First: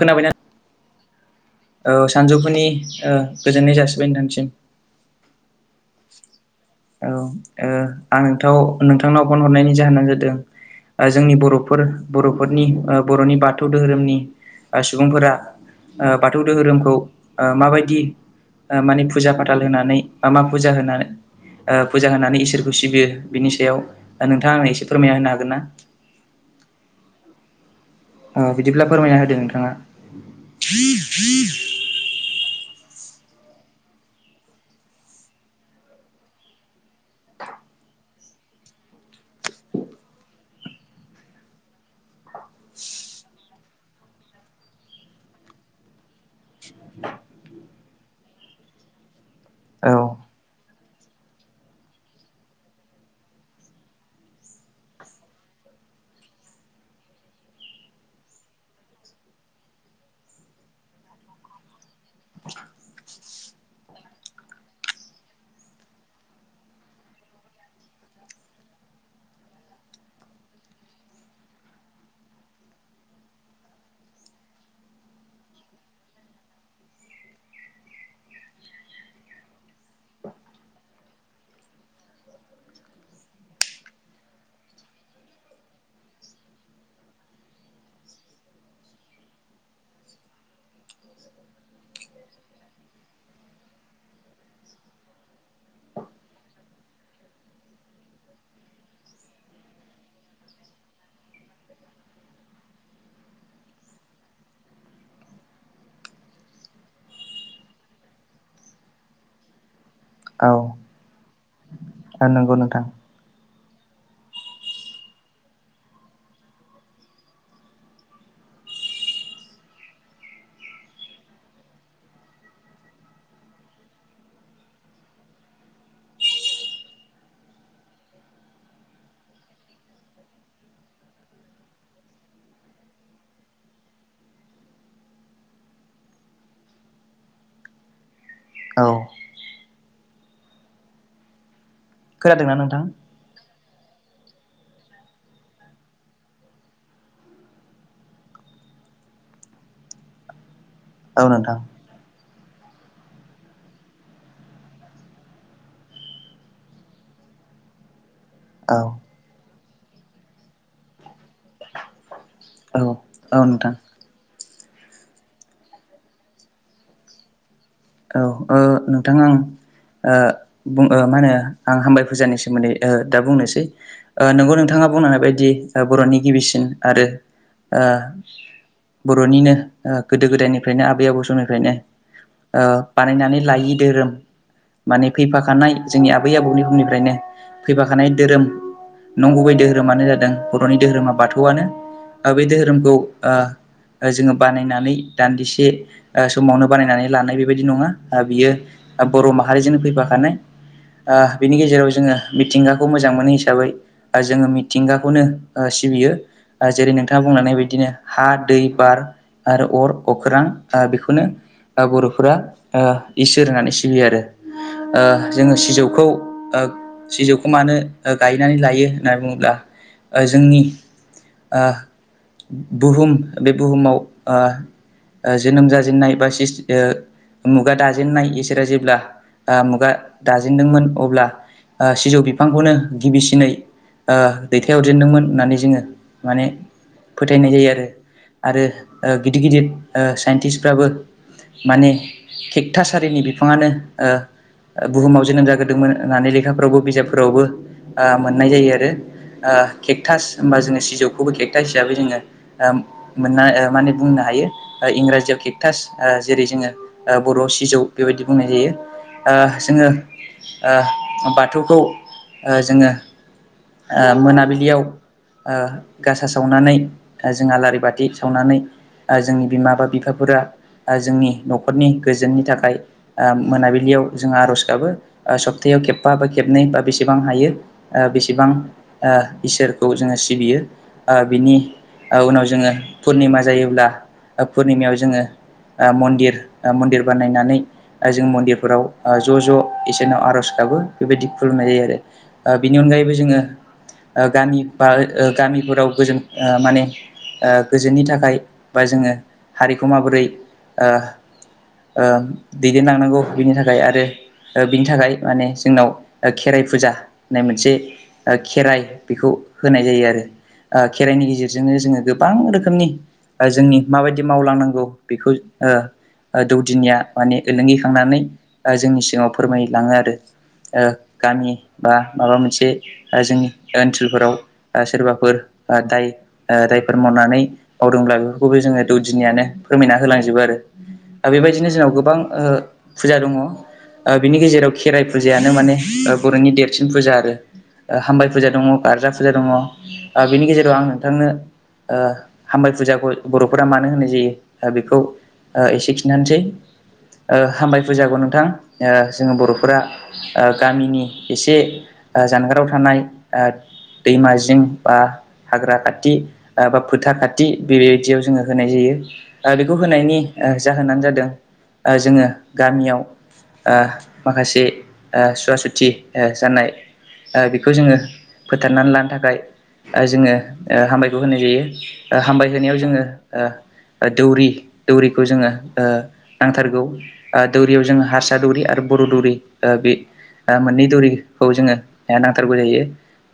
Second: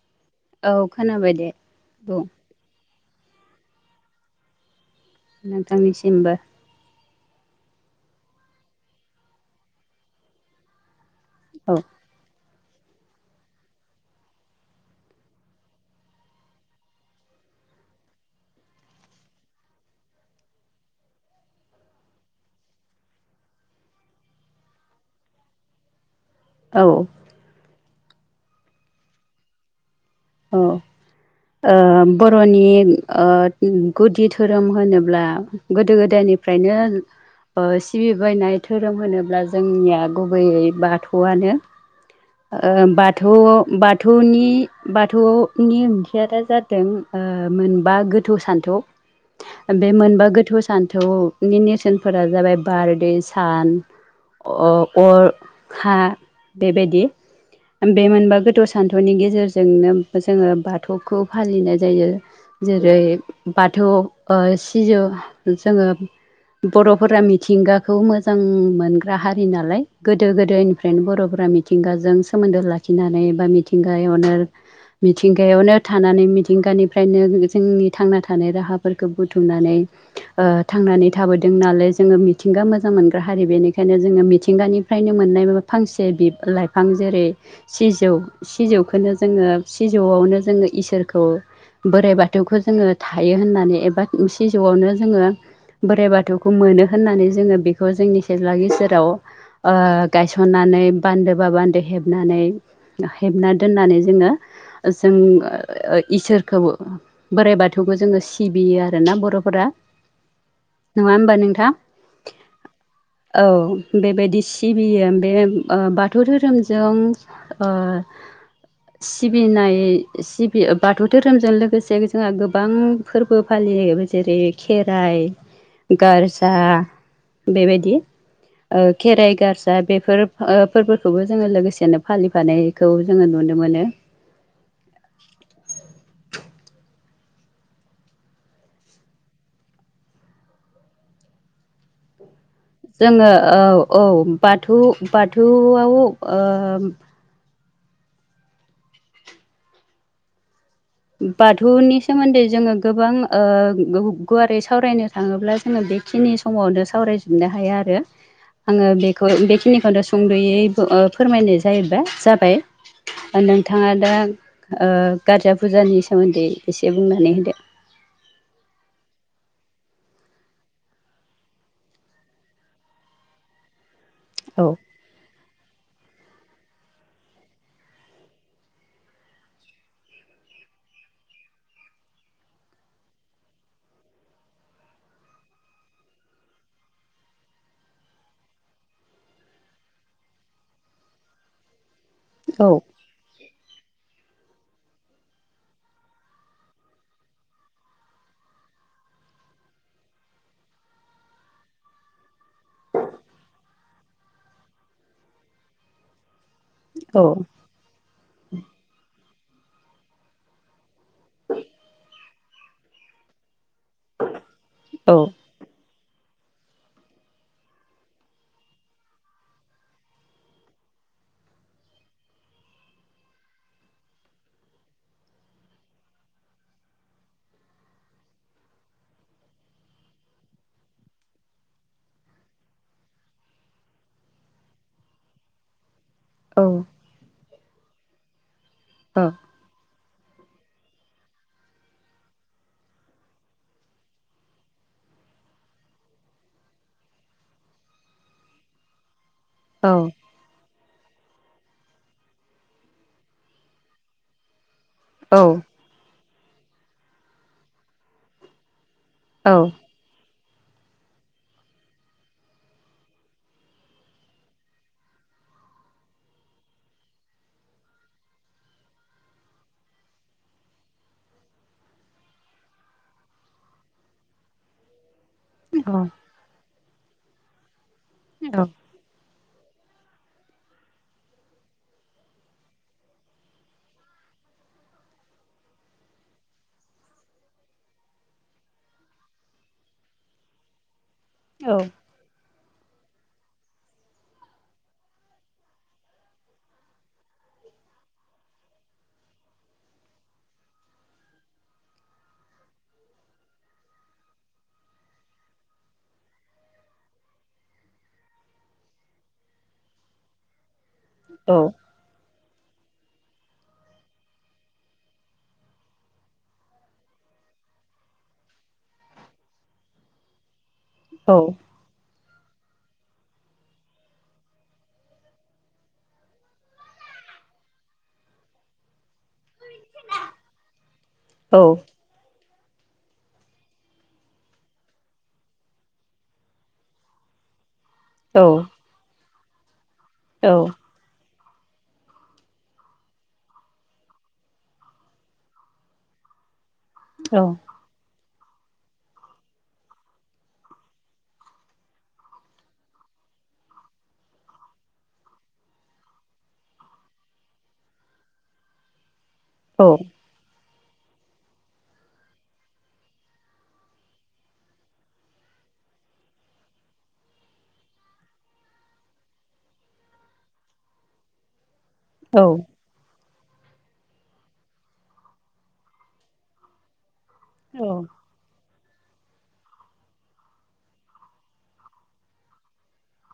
खोनाबायना औ खोनाबाय दे ओ बुं सानजौफुनि गोजोननाय जासिबाय नोंथांसिम नोंथांनिसिमबो औ आंथ नोंथांनाव फन हरनायनि जाहोनानो जादों जोंनि औ बर'फोर बर' फोरनि बर'नि बाथौ दोहोरोमनि सुबुंफोरा बाथौ दोहोरोमखौ माबायदि माने फुजा फाथाल होनानै बा मा फुजा होनानै फुजा होनानै इसोरखौ सिबियो बिनि सायाव नोंथाङा आंनो एसे फोरमायना होनो हागोनना औ अ बिदिब्ला फोरमायना होदो नोंथाङा औ ओ बर'नि गुदि धोरोम होनोब्ला गोदो गोदायनिफ्रायनो सिबिबायनाय धोरोम होनोब्ला जोंनिया गुबैयै बाथौआनो [inaudible] ओ बाथौ बाथौनि बाथौनि ओंथिया जादों मोनबा गोथौ सान्थौ बे औ मोनबा गोथौ सान्थौनि नेरसोनफोरा जाबाय बार दै सान अ अर हा बेबायदि बे मोनबा गोथौ सान्थौनि गेजेरजों जोंनो जोङो बाथौखौ फालिनाय जायो जेरै बाथौ सिजौ जोङो बर'फोरा मिथिंगाखौ मोजां मोनग्रा हारि नालाय गोदो गोदायनिफ्रायनो बर'फोरा मिथिंगाजों सोमोन्दो लाखिनानै बा मिथिंगायावनो मिथिंगायावनो थानानै मिथिंगानिफ्रायनो जोंनि थांना थानाय राहाफोरखौ बुथुमना ओ थांनानै थाबोदों नालाय जोङो मिथिंगा मोजां मोनग्रा हारि बेनिखायनो जोङो मिथिं गानिफ्रायनो मोननाय मा फांसे लाइफां जेरै सिजौ सिजौखौनो जोङो सिजौआवनो जोङो इसोरखौ बोराइ बाथौखौ जोङो थायो होननानै एबा सिजौआवनो जोङो बोराइ बाथौखौ मोनो होननानै जोङो बेखौ जोंनि सेज्ला गेजेराव गायसनना बान्दो बा बान्दो हेबनानै हेबना दोननानै जोङो जों इसोरखौ बोराइ बाथौखौ जोङो सिबियो आरोना। बर'फोरा नङा होमबा नोंथां? ओ नंगौ नोंथां। औ बेबायदि सिबियो बे बाथौ धोरोमजों ओ सिबिनाय सिबि बाथौ धोरोमजों लोगोसे जोंहा गोबां फोरबो फालियो। जेरै खेराइ गारजा बेबायदि। ओ खेराइ गारजा बेफोर फोरबोखौबो जोङो लोगोसेनो फालिफानायखौ जोङो नुनो मोनो। [inaudible] औ खोनादोंना नोंथां जोङो औ औ बाथौ बाथौआव औ नोंथां बाथौनि सोमोन्दै जोङो गोबां गुवारै सावरायनो थाङोब्ला जोङो बेखिनि समावनो सावरायजोबनो हाया आरो आङो औ बेखौ बेखिनिखौनो सुंद'यै फोरमायनाय जायोबा जाबाय औ औ नोंथां नोंथाङा दा गारजा फुजानि सोमोन्दै एसे बुंनानै होदो। औ अ नोंथां आं आं बुं मा होनो आं हामबाय फुजानि सोमोन्दै दा बुंनोसै। आं नोंगौ औ नोंथाङा बुंनो हानाय बायदि बर'नि गिबिसिन आरो बर'निनो गोदो गोदायनिफ्रायनो आबै आबौ समनिफ्रायनो ओ बानायनानै लायि धोरोम। माने फैफाखानाय जोंनि आबै आबौनि समनिफ्रायनो फैफाखानाय धोरोम। नंगुबै धोरोमानो जादों बर'नि दोहोरोमा बाथौआनो। बै औ दोहोरोमखौ ओ जोङो बानायनानै दान्दिसे समावनो बानायनानै लानाय बे बेबायदि नङा बियो बर' माहारिजोंनो फैफाखानाय बिनि गेजेराव जोङो मिथिंगाखौ मोजां मोनो हिसाबै जोङो मिथिंगाखौनो सिबियो। जेरै नोंथाङा औ बुंनानै बायदिनो हा दै बार आरो अर अख्रां बेखौनो बर'फोरा इसोर होननानै सिबि आरो औ जोङो सिजौखौ ओ सिजौखौ मानो गायनानै लायो होननानै बुङोब्ला जोंनि ओ बुहुम बे बुहुमाव जोनोम जाजेनन्नाय बा सिसटि मुगा दाजेननाय इसोरा जेब्ला मुगा दाजेनदोंमोन अब्ला सिजौ बिफांखौनो गिबिसिनै ओ दैथायहरजेनदोंमोन होननानै जोङो माने औ फोथायनाय जायो आरो आरो गिदिर गिदिर साइन्टिस्फ्राबो माने खिक थासारिनि बिफाङानो बुहुमाव जोनोम जागोरोदोंमोन होननानै लेखाफोरावबो बिजाबफोरावबो मोननाय जायो आरो केकथास होनबा जों खौबो केेकटास हिसाबै जोङो मोनननो माने बुंनो हायो। ओ औ इंराजियाव औ केकटास ओ जेरै जोङो ओ बर'आव सिजौ बेबायदि बुंनाय जायो। ओ औ जोङो ओ बाथौखौ ओ जोङो ओ मोनाबिलियाव ओ गासा सावनानै ओ जों आलारि बाथि सावनानै ओ जोंनि बिमा बा बिफाफोरा ओ जोंनि न' खरनि गोजोननि थाखाय ओ मोनाबिलियाव जों आर'ज गाबो। ओ सब्तायाव खेबबा बा खेबनै बा बेसेबां हायो ओ बेसेबां ओ इसोरखौ जोङो सिबियो ओ बिनि ओ उनाव जोङो पुर्निमा जायोब्ला ओ पुर्निमायाव जोङो ओ मन्दिर ओ मन्दिर बानायनानै ओ जों मन्दिरफोराव ओ ज' ज' इसोरनाव आर'ज गाबो बेबायदि खुलुमनाय जायो आरो ओ बेनि अनगायैबो जोङो ओ गामि बा ओ गामिफोराव गोजों ओ माने ओ गोजोननि थाखाय बा जोङो हारिखौ माबोरै ओ ओ दैदेनलांनांगौ बिनि थाखाय आरो ओ बिनि थाखाय माने जोंनाव ओ खेराइ फुजा होननाय मोनसे ओ खेराइ बेखौ होनाय जायो आरो। ओ खेराइनि गेजेरजोंनो जोङो गोबां रोख खोमनि ओ जोंनि माबायदि मावलांनांगौ बेखौ ओ ओ दौदिनिया माने ओलोंगिखांनानै ओ जोंनि सिगाङाव फोरमायलाङो आरो। ओ गामि बा माबा मोनसे ओ जोंनि ओनसोलफोराव ओ सोरबाफोर ओ दाय ओ दायफोर माव नानै मावदोंब्ला बेफोरखौबो जोङो दौदिनियानो फोरमायना होलांजोबो आरो। दा बेबायदिनो जोंनाव गोबां ओ फुजा दङ। ओ बिनि गेजेराव खेराइ फुजायानो माने ओ बर'नि देरसिन फुजा आरो ओ हामबाय फुजा दङ गार्जा फुजा दङ आ बिनि गेजेराव आं नोंथांनो ओ हामबाय फुजाखौ बर'फोरा मानो होनाय जायो ओ बेखौ ओ एसे खि खिनथानसै ओ हामबाय फुजाखौ नोंथां ओ जोङो बर'फोरा ओ गामिनि एसे ओ जानगाराव थानाय ओ दैमाजिं बा हाग्रा खाथि बा आ फोथार खाथि बेबायदियाव जोङो होनाय जायो। आ बेखौ होनायनि ओ जाहोनानो जादों ओ जोङो गामियाव ओ माखासे ओ सुवा सुथि ओ जानाय ओ बेखौ जोङो फोथारनानै लानो थाखाय ओ जोङो ओ हामबायखौ होनाय जायो। ओ हामबाय होनायाव जोङो ओ ओ दौरि दौरिखौ जोङो ओ नांथारगौ ओ दौरियाव जोङो हारसा दौरि आरो बर' दौरि ओ बे मोननै ओ दौरिखौ जोङो ओ नांथारगौ जायो।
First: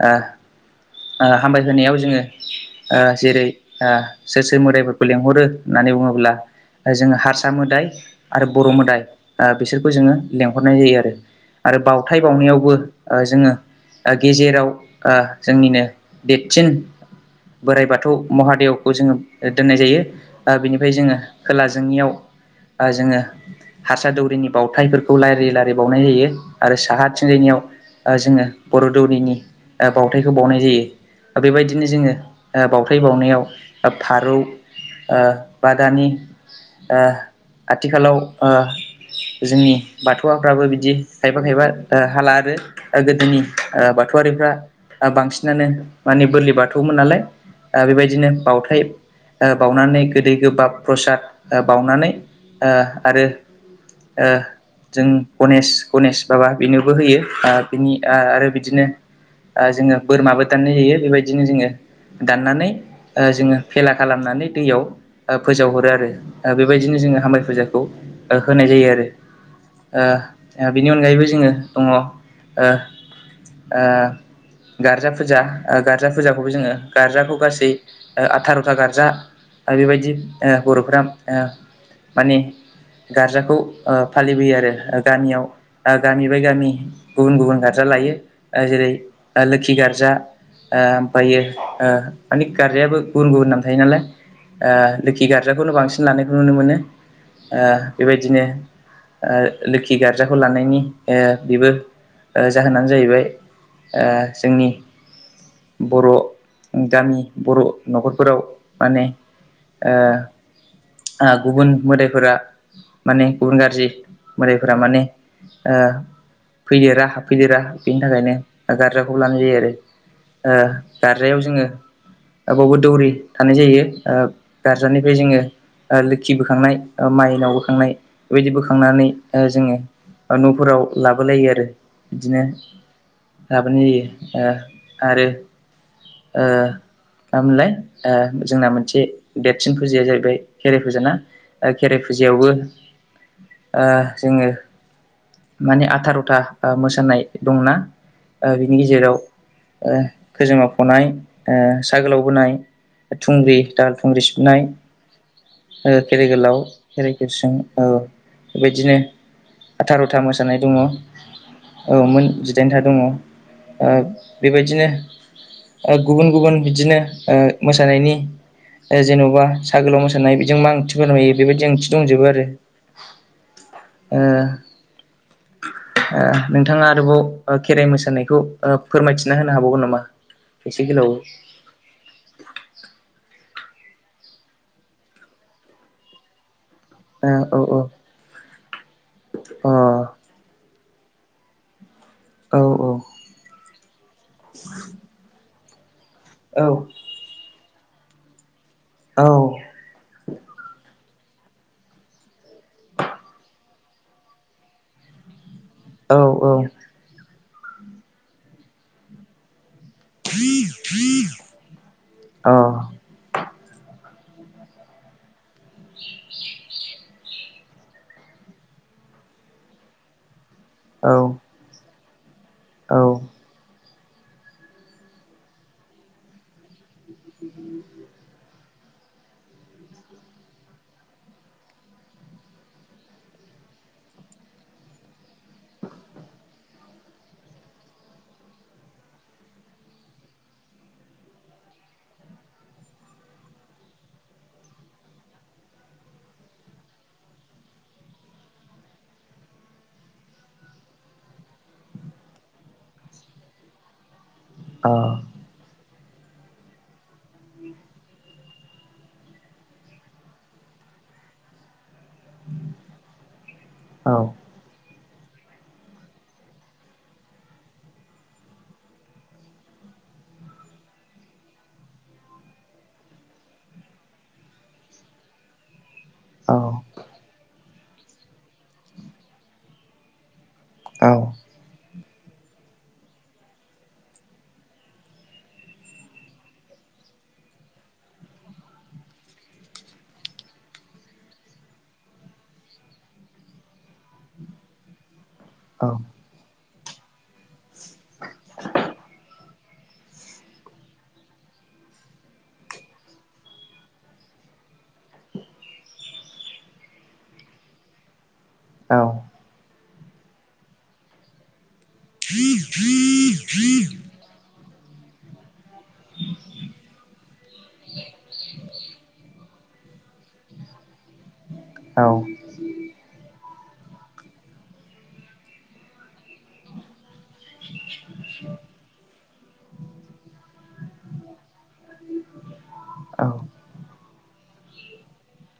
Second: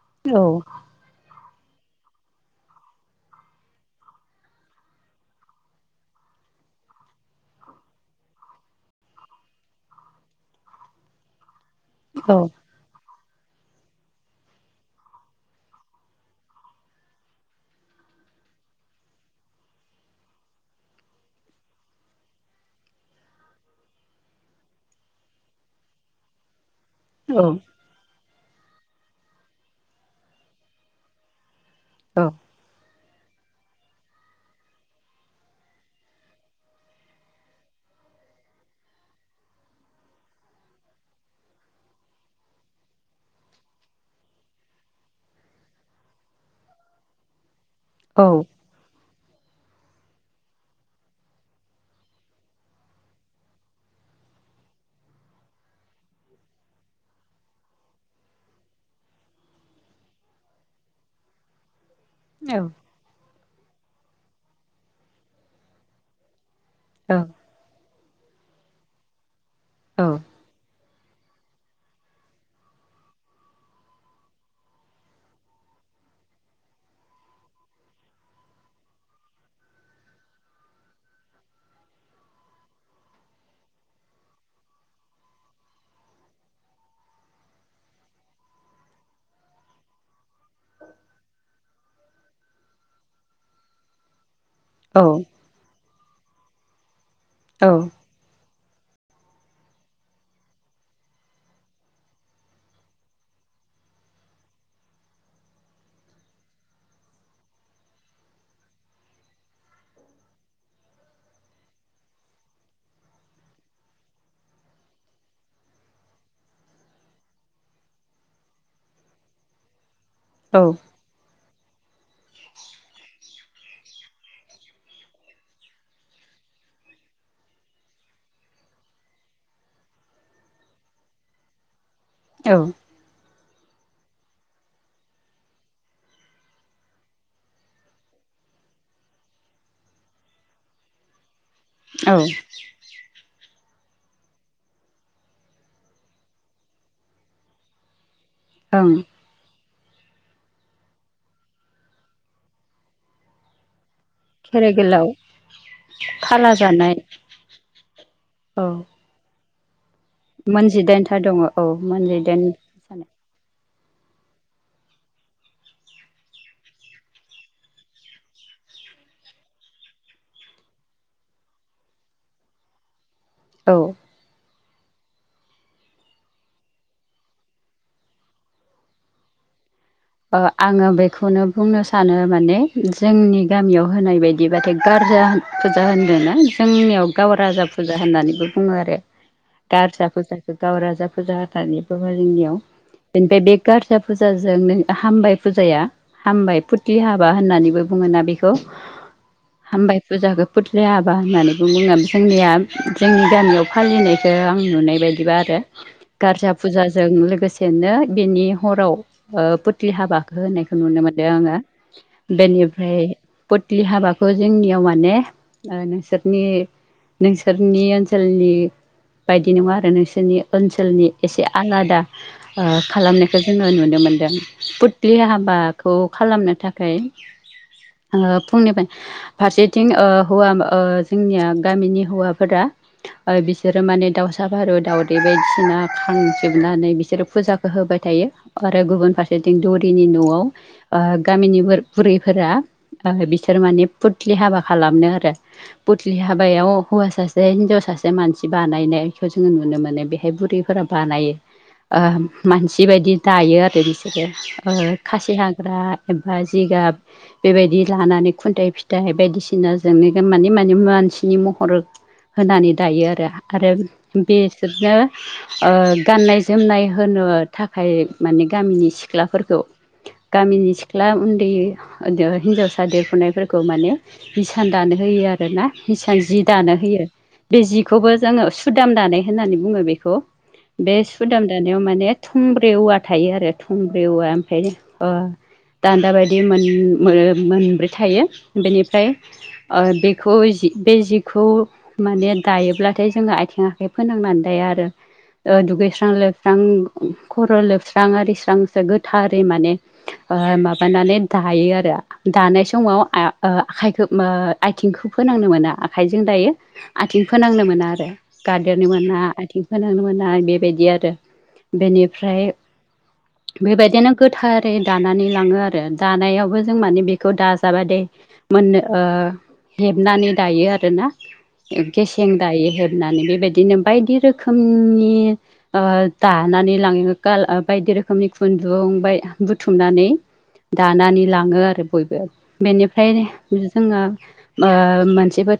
आ आ हामबाय होनोनायाव जोङो ओ जेरै ओ सोर सोर मोदायफोरखौ लेंहरो होननानै बुङोब्ला जोङो हारसा मोदाय आरो बर' मोदाय आ बिसोरखौ जोङो लेंहरनाय जायो आरो। आरो बावथाय बावनायावबो ओ जोङो ओ गेजेराव ओ जोंनिनो देरसिन बोराइ बाथौ महादेवखौ जोङो ओ दोननाय जायो। ओ बिनिफ्राय जोङो खोला जोंनियाव ओ जोङो हारसा दौरिनि बावथायफोरखौ लारि लारि बावनाय जायो। आरो साहाथिंजायनियाव ओ जोङो बर' दौरिनि ओ बावथायाइखौ बावनाय जायो आ बेबायदिनो जोङो ओ बाव फैबावनायाव आ फारौ ओ बा दानि ओ आथिखालाव ओ जोंनि बाथौआबो दाबो बिदि खायफा खायफा ओ हाला आरो ओ गोदोनि ओ बाथ थौवारिफ्रा आ बांसिनानो माने बोरलि बाथौमोन नालाय ओ बेबायदिनो बाउथाय ओ बावनानै गोदै गोबाब प्रसाद ओ बावनानै ओ आरो ओ जों गनेश गनेश बाबा बेनोबो होयो ओ बिनि ओ आरो बिदिनो ओ जोङो बोरमाबो दाननाय जायो बेबायदिनो जोङो दाननानै जोङो भेला खालामनानै दैयाव फोजावहरो आरो बेबायदिनो जोङो हामबाय फुजाखौ होनाय जायो आरो ओ बिनि अनगायैबो जोङो दङ ओ ओ गार्जा फुजा गार्जा फुजाखौबो जोङो गार्जाखौ गासै आथार'था गार्जा बेबायदि ओ बर'फोरा ओ माने गार्जाखौ ओ फालिबोयो आरो गामियाव गामि बाय गामि गुबुन गुबुन गारजा लायो जेरै लोखि गार्जा ओ ओमफ्रायो मानि गारनायायाबो गुबुन गुबुन नाम थायो नालाय ओ औ लोखि गार्जाखौनो बांसिन लानायखौ नुनो मोनो ओ ओं बेबायदिनो ओ लोखि गार्जाखौ लानायनि ओ बेबो ओ जाहोनानो जाहैबाय ओ जोंनि बर' गामि बर' न'खरफोराव माने ओ ओ गुबुन मोदायफोरा माने गुबुन गाज्रि मोदायफोरा माने ओ फैदेरा हाबफैदेरा बेनि थाखायनो गारजाखौ लानाय जायो आरो ओ गारजायाव जोङो बबावबो दौरि थानाय जायो गारजानिफ्राय जोङो लोखि बोखांनाय माइनाव बोखांनाय बेबायदि बोखांनानै जोङो न'फोराव लाबोलायो आरो बिदिनो लाबोय जायो ओ आरो ओ मा मोनलाय ओ जोंना मोनसे देेरसिन फुजिया जाहैबाय खेराइ फुजा ना खेराइ फुजायावबो ओ जोङो माने आथार'था मोसानाय दंना ओ बिनि गेजेराव ओ खोजोमा फ'नाय ओ सा गोलाव बोनाय थुंग्रि दाहाल थुंग्रि सिबनाय खेराइ गोलाव खेराइ फाला गोलाव जानाय खेराइ गुसुं औ बेबायदिनो आथार'था मोसानाय मोन दङ औ जिदाइनथा दङ औ मोन जिदाइन जिदाइनथा दङ ओ बेबायदिनो गुबुन गुबुन बिदिनो मोसानायनि जेन'बा सागोलाव मोसा नाय बिजों मा ओंथि फोरमायो बेबायदि ओंथि दंजोबो आरो ओ [inaudible] नोंथाङा आरोबाव खेराइ मोसानायखौ फोरमायथिना होनो हाबावगोन नामा? एसे आङो गोलावै बेखौनो बुंनो सानो माने जोंनि गामियाव होनाय बायदिबाथाय गारजा फुजा होनदों ना जोंनियाव गाव ओ राजा फुजा होननानैबो बुङो आरो औ गारजा फुजाखौ गाव राजा फुजा खाथारानिबो जोंनियाव अ औ बेनिफ्राय बे गारजा फुजाजों हामबाय फुजाया हामबाय औ फुथलि हाबा होननानैबो बुङोना बेखौ औ हामबाय फुजाखौ फुथलि हा बा होननानै बुङो जोंनिया जोंनि गामियाव फालिनायखौ आं नुनाय बायदिबा आरो औ अ गारजा औ फुजाजों लोगोसेनो बेनि हराव ओ फुथलि हाबाखौ होनायखौ नुनो मोनदों आङो बेनिफ्राय फुथलि हाबा खौ जोंनियाव माने नोंसोरनि नोंसोरनि ओनसोलनि बायदि नङा आरो नोंसोरनि ओनसोलनि एसे आलादा औ खालामनायखौ जोङो नुनो मोनदों। फुथलि हाबाखौ खालामनो थाखाय फुंनिफ्राय फारसेथिं ओ हौवा ओ जोंनिया गामिनि हौवाफोरा बिसोरो माने दावसा फारौ दाउदै बायदिसिना खांजोबनानै बिसोरो फुजाखौ हो होबाय थायो आरो गुबुन फार सेथिं दौरिनि न'आव गामिनि बुरैफोरा बिसोर माने फुथलि हाबा खालामनो आरो फुथ्लि हाबायाव हौवा सासे हिनजाव सा सासे मानसि बानायनायखौ जोङो नुनो मोनो बेहाय बुरैफोरा बानायो। ओ मानसि बायदि दायो आरो बिसोरो खासि हाग्रा एबा जिगाब बेबायदि लानानै खुन्थाइ फिथाइ बायदिसिनाजोंनो माने माने मानसिनि महर होनानै दायो आरो आरो अ औ बेसोरनो ओ गाननाय जोमनाय होनो थाखाय माने गामिनि सिख्लाफोरखौ गामिनि सिख्ला उन्दै हिनजावसा देरफुनायफोरखौ माने हिसान दानो होयो आरोना हिसान जि औ दानो होयो बे जिखौबो जोङो सुदाम दानाय होननानै बुङो बेखौ बे सुदाम दानायाव माने थुंब्रे औवा थायो आरो थुंब्रे औवा ओमफ्राय अ दान्दा बायदि मोनब्रै थायो बेनिफ्राय बेखौ बे जिखौ माने दायोब्लाथाय जोङो आथिं आखाइ फोनांनानै दाया आरो दुगैस्रां लोबस्रां खर' लोबस्रां आरिस्रांसो गोथारै माने माबानानै दायो आरो दानाय समाव आखाइखौ आथिंखौ फोनांनो मोना आखाइजों दायो आथिं फोनांनो मोना आरो गारदेरनो मोना आथिं फोनांनो मोना मोननाय बेबायदि आरो बेनिफ्राय [inaudible] बेबायदिनो गोथारै दानानै लाङो आरो दानायावबो जों माने बेखौ दाजाबा दे [unintelligible] मोननो हेबनानै दायो आरोना औ गेसें दायो हेबनानै बेबायदिनो बायदि रोखोमनि दा नानै लाङो गाल बायदि रोखोमनि खुन्दुं बाय बुथुमनानै दानानै लाङो आरो बयबो बेनिफ्राय औ जोङो मोनसेबो